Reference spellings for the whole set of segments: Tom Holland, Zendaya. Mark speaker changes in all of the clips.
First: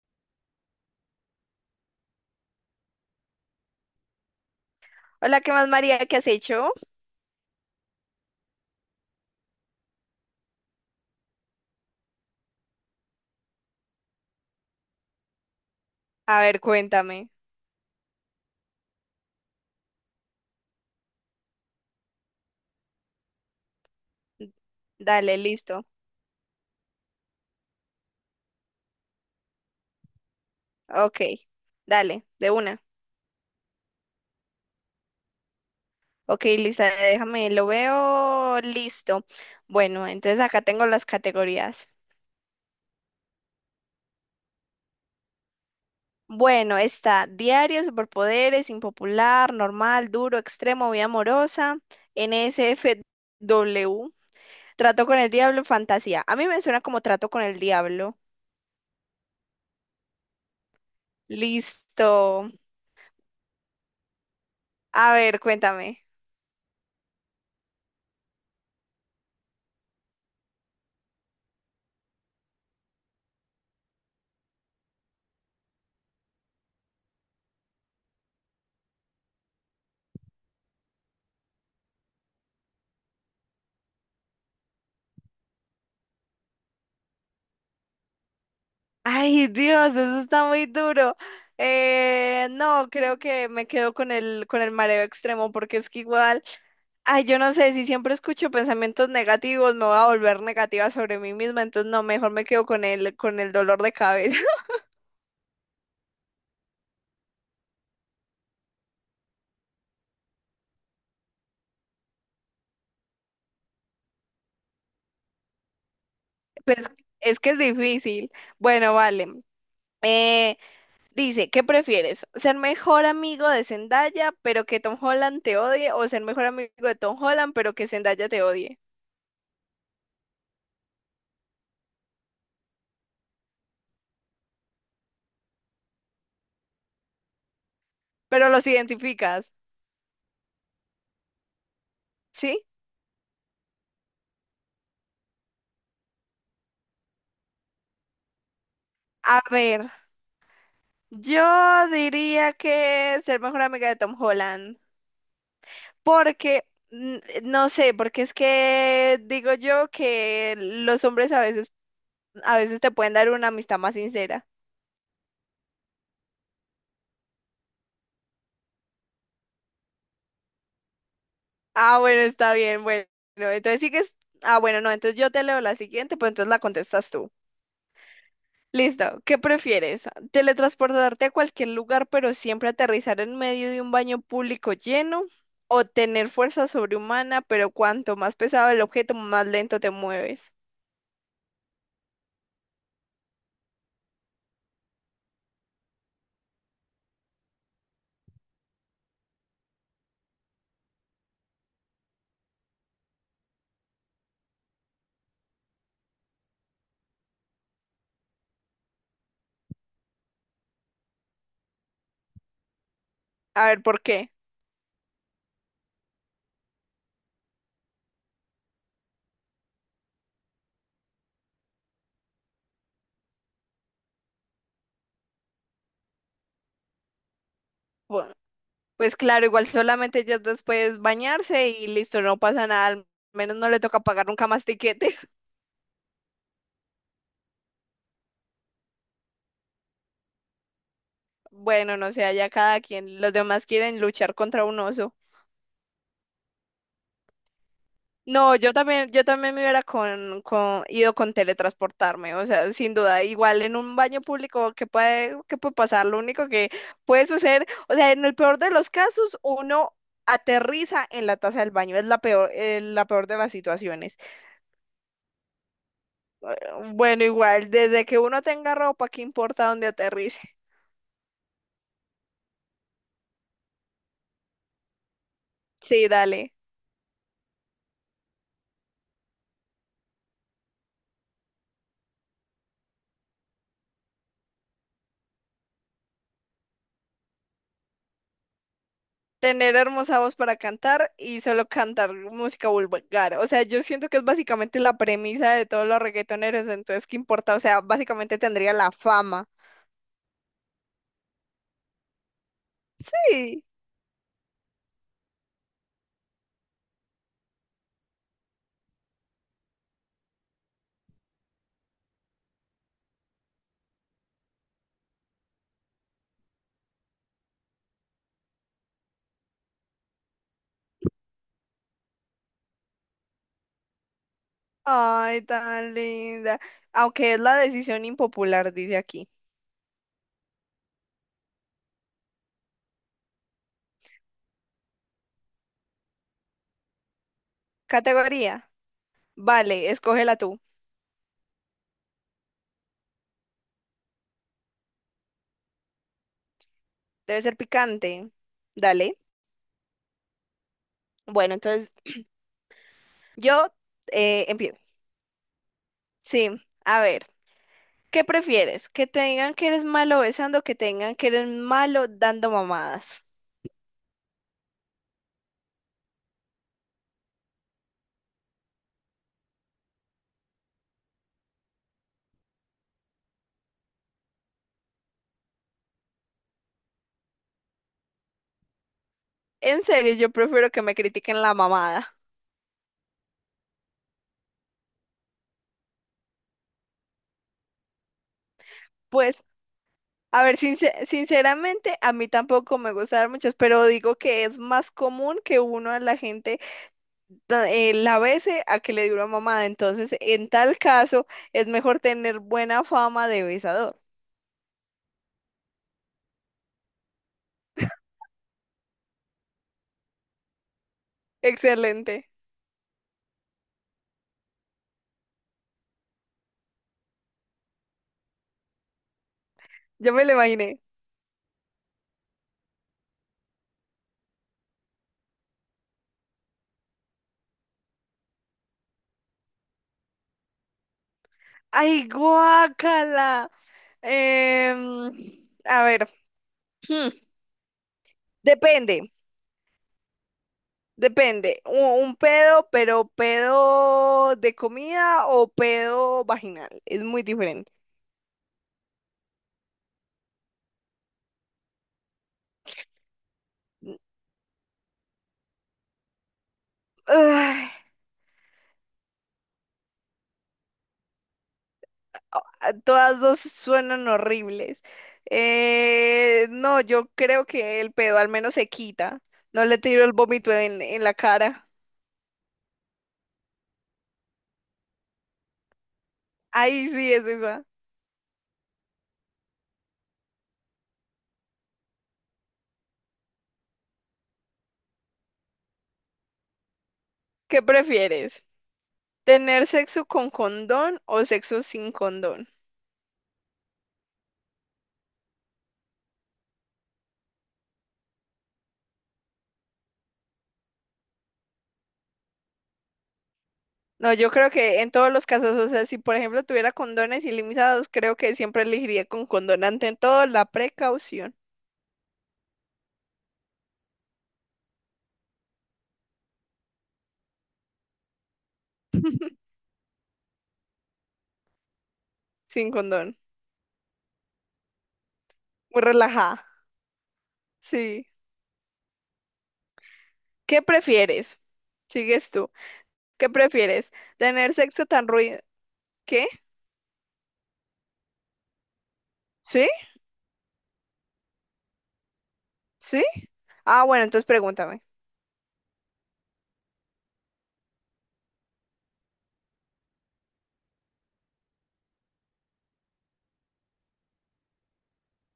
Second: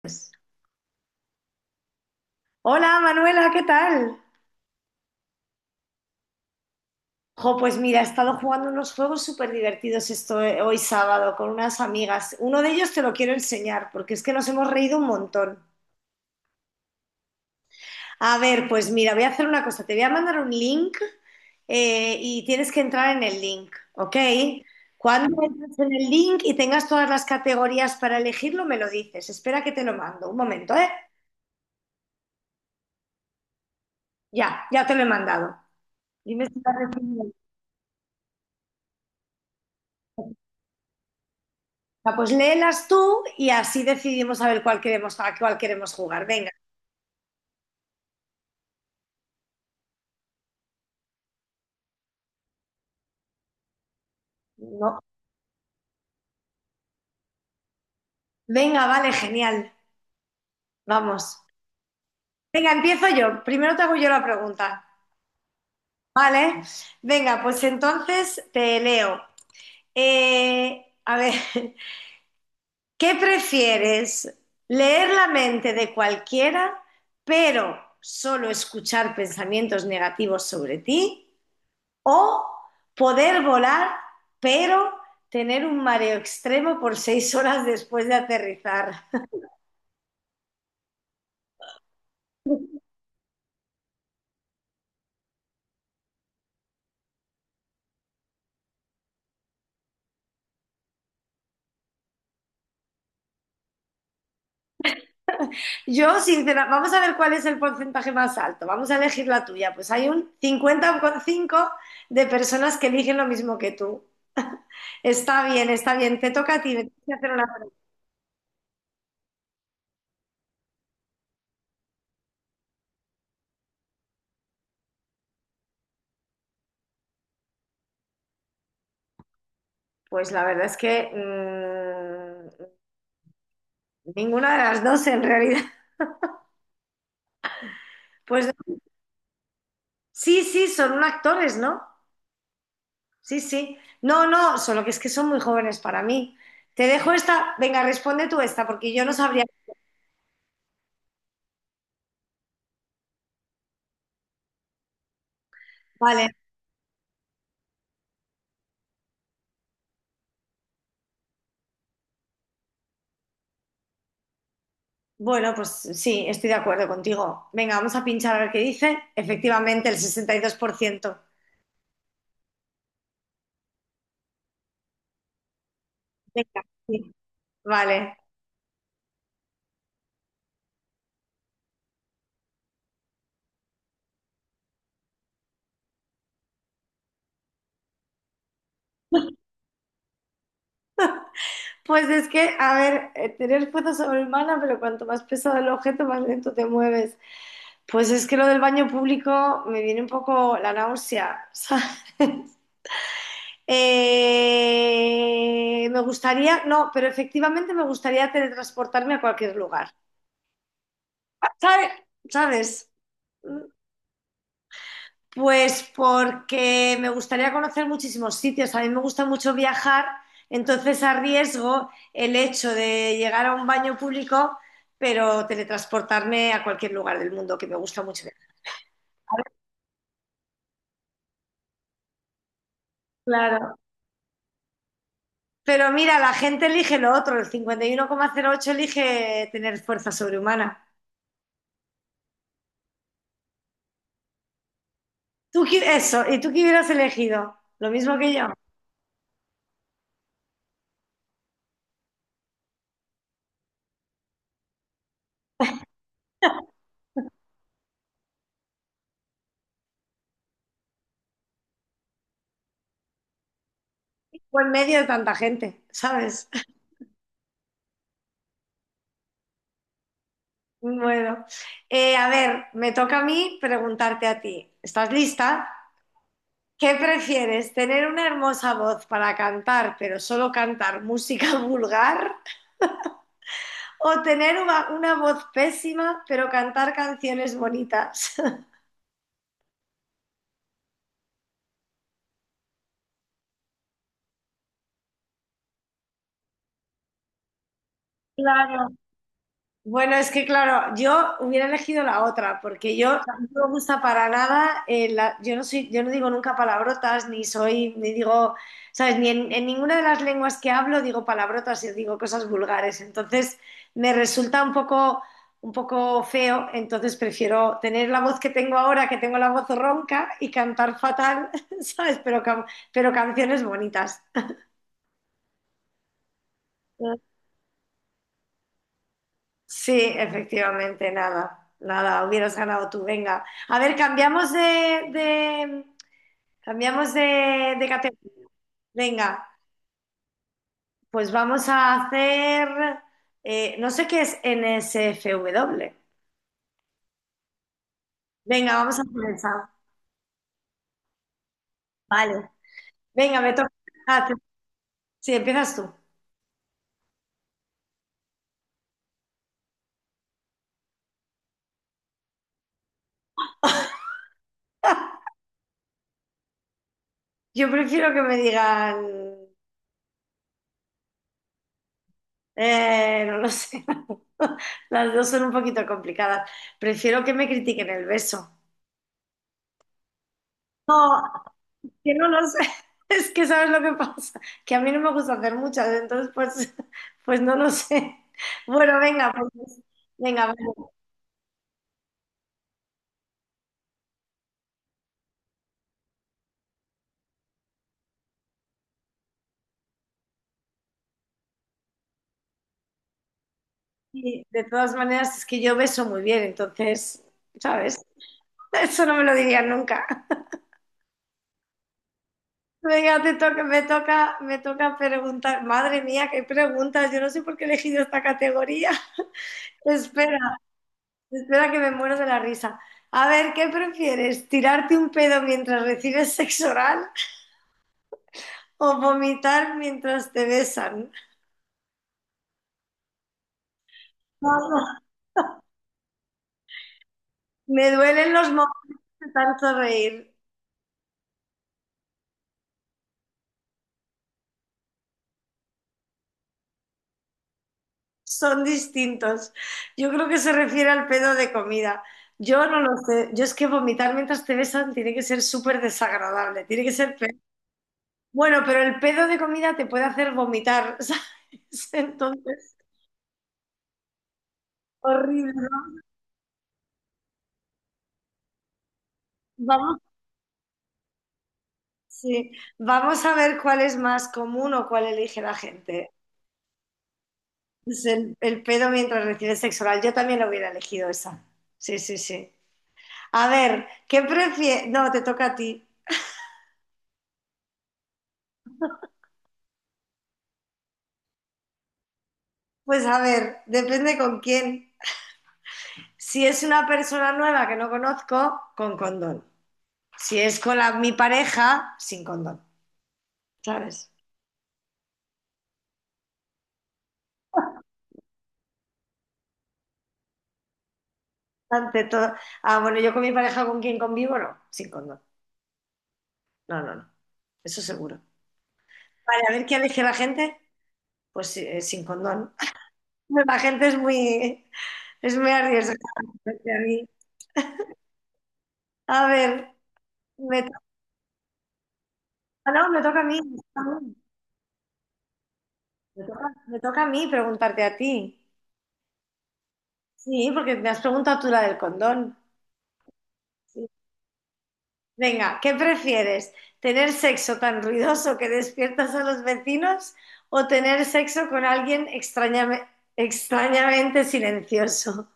Speaker 1: Pues, hola Manuela, ¿qué tal?
Speaker 2: Hola, ¿qué más, María? ¿Qué has hecho?
Speaker 1: Jo, pues mira, he estado jugando unos juegos súper divertidos esto, hoy sábado con unas amigas. Uno de ellos te lo quiero enseñar porque es que nos hemos reído un montón.
Speaker 2: A ver, cuéntame.
Speaker 1: A ver, pues mira, voy a hacer una cosa. Te voy a mandar un link, y tienes que entrar en el link, ¿ok?
Speaker 2: Dale,
Speaker 1: Cuando entres
Speaker 2: listo.
Speaker 1: en el link y tengas todas las categorías para elegirlo, me lo dices. Espera que te lo mando. Un momento, ¿eh?
Speaker 2: Ok, dale, de una.
Speaker 1: Ya, ya te lo he mandado.
Speaker 2: Ok,
Speaker 1: Dime si lo has
Speaker 2: Lisa.
Speaker 1: recibido.
Speaker 2: Déjame, lo veo listo. Bueno, entonces acá tengo las categorías.
Speaker 1: Ah, pues léelas tú y así decidimos a ver cuál queremos, a cuál queremos jugar. Venga,
Speaker 2: Bueno, está diario, superpoderes, impopular, normal, duro, extremo, vida amorosa, NSFW,
Speaker 1: no.
Speaker 2: trato con el diablo, fantasía. A mí me suena como trato con el diablo.
Speaker 1: Venga, vale, genial. Vamos.
Speaker 2: Listo.
Speaker 1: Venga, empiezo yo. Primero te hago yo la pregunta.
Speaker 2: A ver, cuéntame.
Speaker 1: Vale. Venga, pues entonces te leo. A ver, ¿qué prefieres? ¿Leer la mente de cualquiera, pero solo escuchar pensamientos negativos sobre ti? O poder volar, pero tener un mareo extremo por 6 horas después de aterrizar.
Speaker 2: Ay, Dios, eso está muy duro. No, creo que me quedo con el mareo extremo, porque es que igual, ay, yo no sé, si siempre escucho pensamientos negativos, me voy a volver negativa sobre mí misma, entonces no, mejor me quedo con el dolor de cabeza.
Speaker 1: Yo, sinceramente, vamos a ver cuál es el porcentaje más alto. Vamos a elegir la tuya. Pues hay un 50,5 de personas que eligen lo mismo que tú. Está bien, está bien. Te toca a ti.
Speaker 2: Pues
Speaker 1: Me tienes que hacer
Speaker 2: es
Speaker 1: una
Speaker 2: que es
Speaker 1: pregunta.
Speaker 2: difícil. Bueno, vale. Eh, dice, ¿qué prefieres? ¿Ser mejor amigo de Zendaya, pero que Tom Holland te odie? ¿O ser mejor amigo de Tom Holland, pero que Zendaya te odie?
Speaker 1: Pues la verdad es que ninguna de las dos en realidad. Pues
Speaker 2: Pero los identificas,
Speaker 1: sí, sí, son actores, ¿no?
Speaker 2: ¿sí?
Speaker 1: Sí, sí. No, no, solo que es que son muy jóvenes para mí. Te dejo esta, venga, responde tú esta, porque yo no
Speaker 2: A
Speaker 1: sabría.
Speaker 2: ver, yo diría que ser mejor amiga de Tom Holland,
Speaker 1: Vale,
Speaker 2: porque no sé, porque es que digo yo que los hombres a veces te pueden dar una amistad más sincera.
Speaker 1: bueno, pues sí, estoy de acuerdo contigo. Venga, vamos a pinchar a ver qué dice. Efectivamente, el 62%.
Speaker 2: Ah, bueno, está bien, bueno. Entonces sigues. Ah, bueno, no, entonces yo te leo la siguiente, pues entonces la
Speaker 1: Venga,
Speaker 2: contestas
Speaker 1: sí.
Speaker 2: tú.
Speaker 1: Vale.
Speaker 2: Listo, ¿qué prefieres? ¿Teletransportarte a cualquier lugar pero siempre aterrizar en medio de un baño público lleno? ¿O tener fuerza sobrehumana pero cuanto más pesado el objeto, más lento te mueves?
Speaker 1: Pues es que, a ver, tener fuerza sobrehumana, pero cuanto más pesado el objeto, más lento te mueves. Pues es que lo del baño público me viene un poco la náusea, ¿sabes? Me gustaría, no, pero efectivamente me gustaría teletransportarme a cualquier lugar. ¿Sabe- ¿Sabes?
Speaker 2: A ver, ¿por qué?
Speaker 1: Pues porque me gustaría conocer muchísimos sitios. A mí me gusta mucho viajar, entonces arriesgo el hecho de llegar a un baño público, pero teletransportarme a cualquier lugar del mundo, que me gusta mucho
Speaker 2: Bueno,
Speaker 1: viajar.
Speaker 2: pues claro, igual solamente ellas dos puedes bañarse y listo, no pasa nada, al menos no
Speaker 1: Claro.
Speaker 2: le toca pagar nunca más tiquetes.
Speaker 1: Pero mira, la gente elige lo otro, el 51,08 elige tener fuerza sobrehumana.
Speaker 2: Bueno, no sé, allá cada quien, los demás quieren luchar contra un oso.
Speaker 1: Eso, ¿y tú qué hubieras elegido? Lo mismo que yo.
Speaker 2: No, yo también me hubiera ido con teletransportarme, o sea, sin duda, igual en un baño público, ¿qué puede pasar? Lo único que puede suceder, o sea, en el peor de los casos, uno aterriza en la taza del baño, es la peor de las situaciones.
Speaker 1: Fue en medio de tanta gente, ¿sabes?
Speaker 2: Bueno, igual, desde que uno tenga ropa, ¿qué importa dónde aterrice?
Speaker 1: Bueno, a ver, me toca a mí preguntarte a ti. ¿Estás lista?
Speaker 2: Sí, dale.
Speaker 1: ¿Qué prefieres, tener una hermosa voz para cantar, pero solo cantar música vulgar? ¿O tener una voz pésima, pero cantar canciones bonitas?
Speaker 2: Tener hermosa voz para cantar y solo cantar música vulgar. O sea, yo siento que es básicamente la premisa de todos los reggaetoneros, entonces, ¿qué importa? O sea, básicamente tendría la
Speaker 1: Claro.
Speaker 2: fama.
Speaker 1: Bueno, es que claro, yo hubiera elegido la otra, porque yo no
Speaker 2: Sí.
Speaker 1: me gusta para nada, yo no soy, yo no digo nunca palabrotas, ni soy, ni digo, ¿sabes? Ni en, en ninguna de las lenguas que hablo digo palabrotas y digo cosas vulgares. Entonces me resulta un poco feo, entonces prefiero tener la voz que tengo ahora, que tengo la voz ronca, y cantar fatal, ¿sabes? Pero canciones bonitas.
Speaker 2: Ay, tan linda. Aunque es la decisión impopular, dice aquí.
Speaker 1: Sí, efectivamente, nada, nada, hubieras ganado tú, venga. A ver, cambiamos de categoría.
Speaker 2: Categoría.
Speaker 1: Venga,
Speaker 2: Vale, escógela tú.
Speaker 1: pues vamos a hacer, no sé qué es NSFW.
Speaker 2: Debe ser picante.
Speaker 1: Venga, vamos a
Speaker 2: Dale.
Speaker 1: hacer esa.
Speaker 2: Bueno, entonces
Speaker 1: Vale. Venga, me
Speaker 2: yo
Speaker 1: toca. Ah, te-
Speaker 2: empiezo.
Speaker 1: sí, empiezas tú.
Speaker 2: Sí, a ver. ¿Qué prefieres? ¿Que te digan que eres malo besando o que te digan que eres malo dando mamadas?
Speaker 1: Yo prefiero que me digan, no lo sé, las dos son un poquito complicadas. Prefiero que me critiquen el beso.
Speaker 2: En serio, yo prefiero que me
Speaker 1: No,
Speaker 2: critiquen la
Speaker 1: que
Speaker 2: mamada.
Speaker 1: no lo sé. Es que sabes lo que pasa, que a mí no me gusta hacer muchas, entonces pues, pues no lo sé. Bueno, venga,
Speaker 2: Pues,
Speaker 1: pues,
Speaker 2: a
Speaker 1: venga, vale.
Speaker 2: ver, sinceramente, a mí tampoco me gustan muchas, pero digo que es más común que uno a la gente la bese a que le dé una mamada. Entonces, en tal caso, es mejor tener buena fama de besador.
Speaker 1: Y de todas maneras es que yo beso muy bien, entonces, ¿sabes? Eso no me lo diría nunca.
Speaker 2: Excelente.
Speaker 1: Venga, te toca, me toca, me toca preguntar. Madre mía, qué preguntas. Yo no sé por qué he elegido esta categoría.
Speaker 2: Yo me lo
Speaker 1: Espera,
Speaker 2: imaginé.
Speaker 1: espera que me muero de la risa. A ver, ¿qué prefieres? ¿Tirarte un pedo mientras recibes sexo oral o vomitar mientras te besan?
Speaker 2: ¡Ay, guácala!
Speaker 1: Vamos,
Speaker 2: Em, a ver, hmm,
Speaker 1: me duelen los
Speaker 2: depende.
Speaker 1: momentos de tanto reír.
Speaker 2: Depende, un pedo, pero pedo de comida o pedo vaginal. Es muy diferente.
Speaker 1: Son distintos. Yo creo que se refiere al pedo de comida. Yo no lo sé. Yo es que
Speaker 2: Mm,
Speaker 1: vomitar mientras te besan tiene que ser súper desagradable. Tiene que ser peor.
Speaker 2: Ay,
Speaker 1: Bueno, pero el pedo de comida te puede hacer vomitar, ¿sabes? Entonces,
Speaker 2: todas dos suenan horribles.
Speaker 1: horrible, ¿no?
Speaker 2: No, yo creo que el pedo al menos se quita. No le
Speaker 1: Vamos,
Speaker 2: tiro el vómito en la cara.
Speaker 1: sí. Vamos a ver cuál es más común o cuál elige la gente.
Speaker 2: Ahí sí es esa.
Speaker 1: Es el pedo mientras recibes sexo oral. Yo también lo hubiera elegido esa. Sí, sí, sí. A ver, ¿qué prefieres? No, te toca a ti.
Speaker 2: ¿Qué prefieres? ¿Tener sexo con condón o sexo sin condón?
Speaker 1: Pues a ver, depende con quién. Si es una persona nueva que no conozco, con condón. Si es con la- mi pareja, sin condón. ¿Sabes?
Speaker 2: No, yo creo que en todos los casos, o sea, si por ejemplo tuviera condones ilimitados, creo que siempre elegiría con condón. Ante todo, la precaución,
Speaker 1: Ante todo. Ah, bueno, yo con mi pareja con quién convivo, no, sin condón. No, no, no. Eso seguro. Vale, a ver qué elige la gente. Pues sí, sin condón.
Speaker 2: sin condón.
Speaker 1: La gente es muy
Speaker 2: Muy
Speaker 1: arriesgada.
Speaker 2: relajada.
Speaker 1: porque a mí-
Speaker 2: Sí.
Speaker 1: A ver,
Speaker 2: ¿Qué
Speaker 1: me to-
Speaker 2: prefieres? Sigues tú.
Speaker 1: ah, no, me toca a
Speaker 2: ¿Qué
Speaker 1: mí.
Speaker 2: prefieres? ¿Tener sexo tan ruido? ¿Qué?
Speaker 1: Me toca a mí preguntarte a ti.
Speaker 2: ¿Sí?
Speaker 1: Sí, porque me has preguntado tú la del condón.
Speaker 2: ¿Sí? Ah,
Speaker 1: Sí.
Speaker 2: bueno, entonces pregúntame.
Speaker 1: Venga, ¿qué prefieres? ¿Tener sexo tan ruidoso que despiertas a los vecinos o tener sexo con alguien extrañamente silencioso?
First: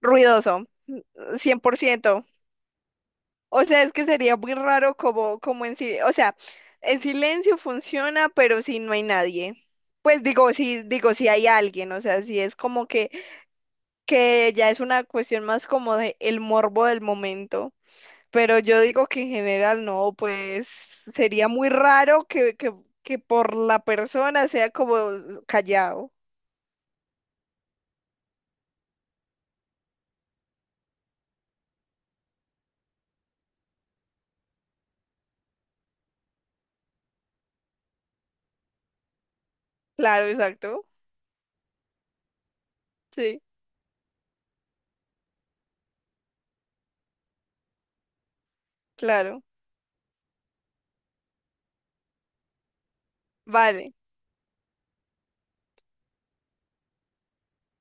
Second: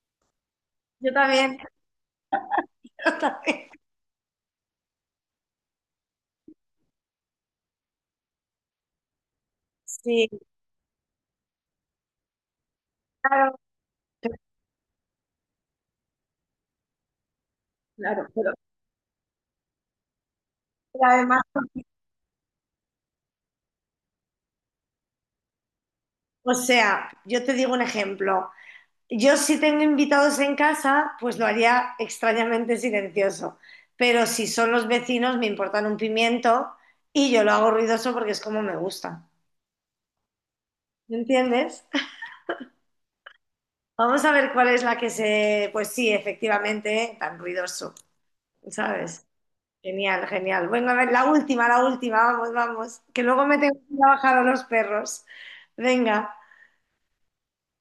Speaker 2: Ruidoso,
Speaker 1: Yo también,
Speaker 2: 100%. O sea, es que sería muy raro como, en silencio. O sea, el silencio funciona, pero si no hay nadie. Pues
Speaker 1: sí,
Speaker 2: digo, si hay alguien, o sea, si es como que
Speaker 1: claro,
Speaker 2: que ya es una cuestión más como de el morbo del momento.
Speaker 1: claro,
Speaker 2: Pero yo digo que en general no, pues
Speaker 1: pero además,
Speaker 2: sería muy raro que por la persona sea como callado.
Speaker 1: o sea, yo te digo un ejemplo. Yo si tengo invitados en casa, pues lo haría extrañamente silencioso. Pero si son los vecinos, me importan un pimiento y yo lo hago ruidoso porque es como me gusta.
Speaker 2: Claro, exacto.
Speaker 1: ¿Me entiendes?
Speaker 2: Sí,
Speaker 1: Vamos a ver cuál es la que se... Pues sí, efectivamente, tan ruidoso, ¿sabes?
Speaker 2: claro.
Speaker 1: Genial, genial. Bueno, a ver, la última, vamos, vamos. Que luego me tengo
Speaker 2: Vale.
Speaker 1: que ir a bajar a los perros. Venga.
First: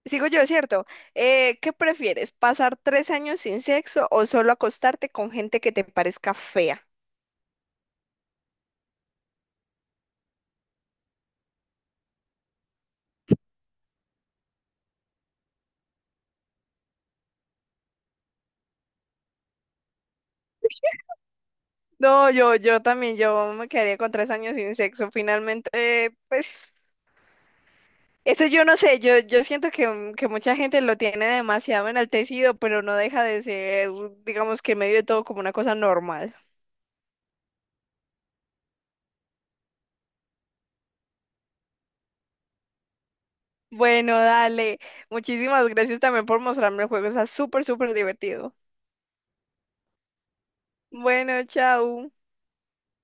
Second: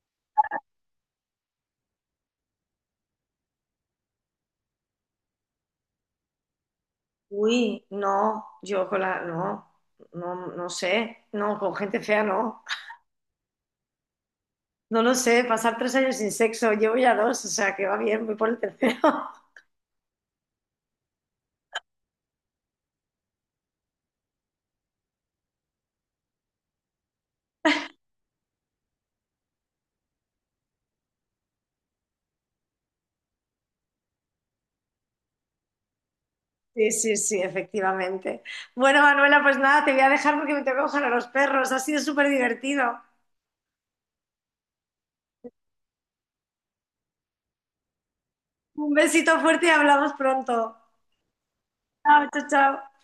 Speaker 2: Sigo yo, ¿cierto? ¿Qué prefieres? ¿Pasar 3 años sin sexo o solo acostarte con gente que te parezca fea?
Speaker 1: Uy, no, yo con la... No, no, no sé. No, con gente fea no. No lo sé, pasar 3 años sin sexo, llevo ya dos, o sea que va bien, voy por el tercero.
Speaker 2: No, yo también, yo me quedaría con 3 años sin sexo. Finalmente, pues esto yo no sé, yo siento que mucha gente lo tiene demasiado enaltecido, pero no deja de ser, digamos que en medio de todo como una cosa normal.
Speaker 1: Sí, sí, sí, efectivamente. Bueno, Manuela, pues nada, te voy a dejar porque me tengo que coger a los perros. Ha sido súper divertido.
Speaker 2: Bueno, dale. Muchísimas gracias también por mostrarme el juego. Está súper, súper divertido.
Speaker 1: Un besito fuerte y hablamos pronto.
Speaker 2: Bueno, chao.
Speaker 1: Chao, chao, chao.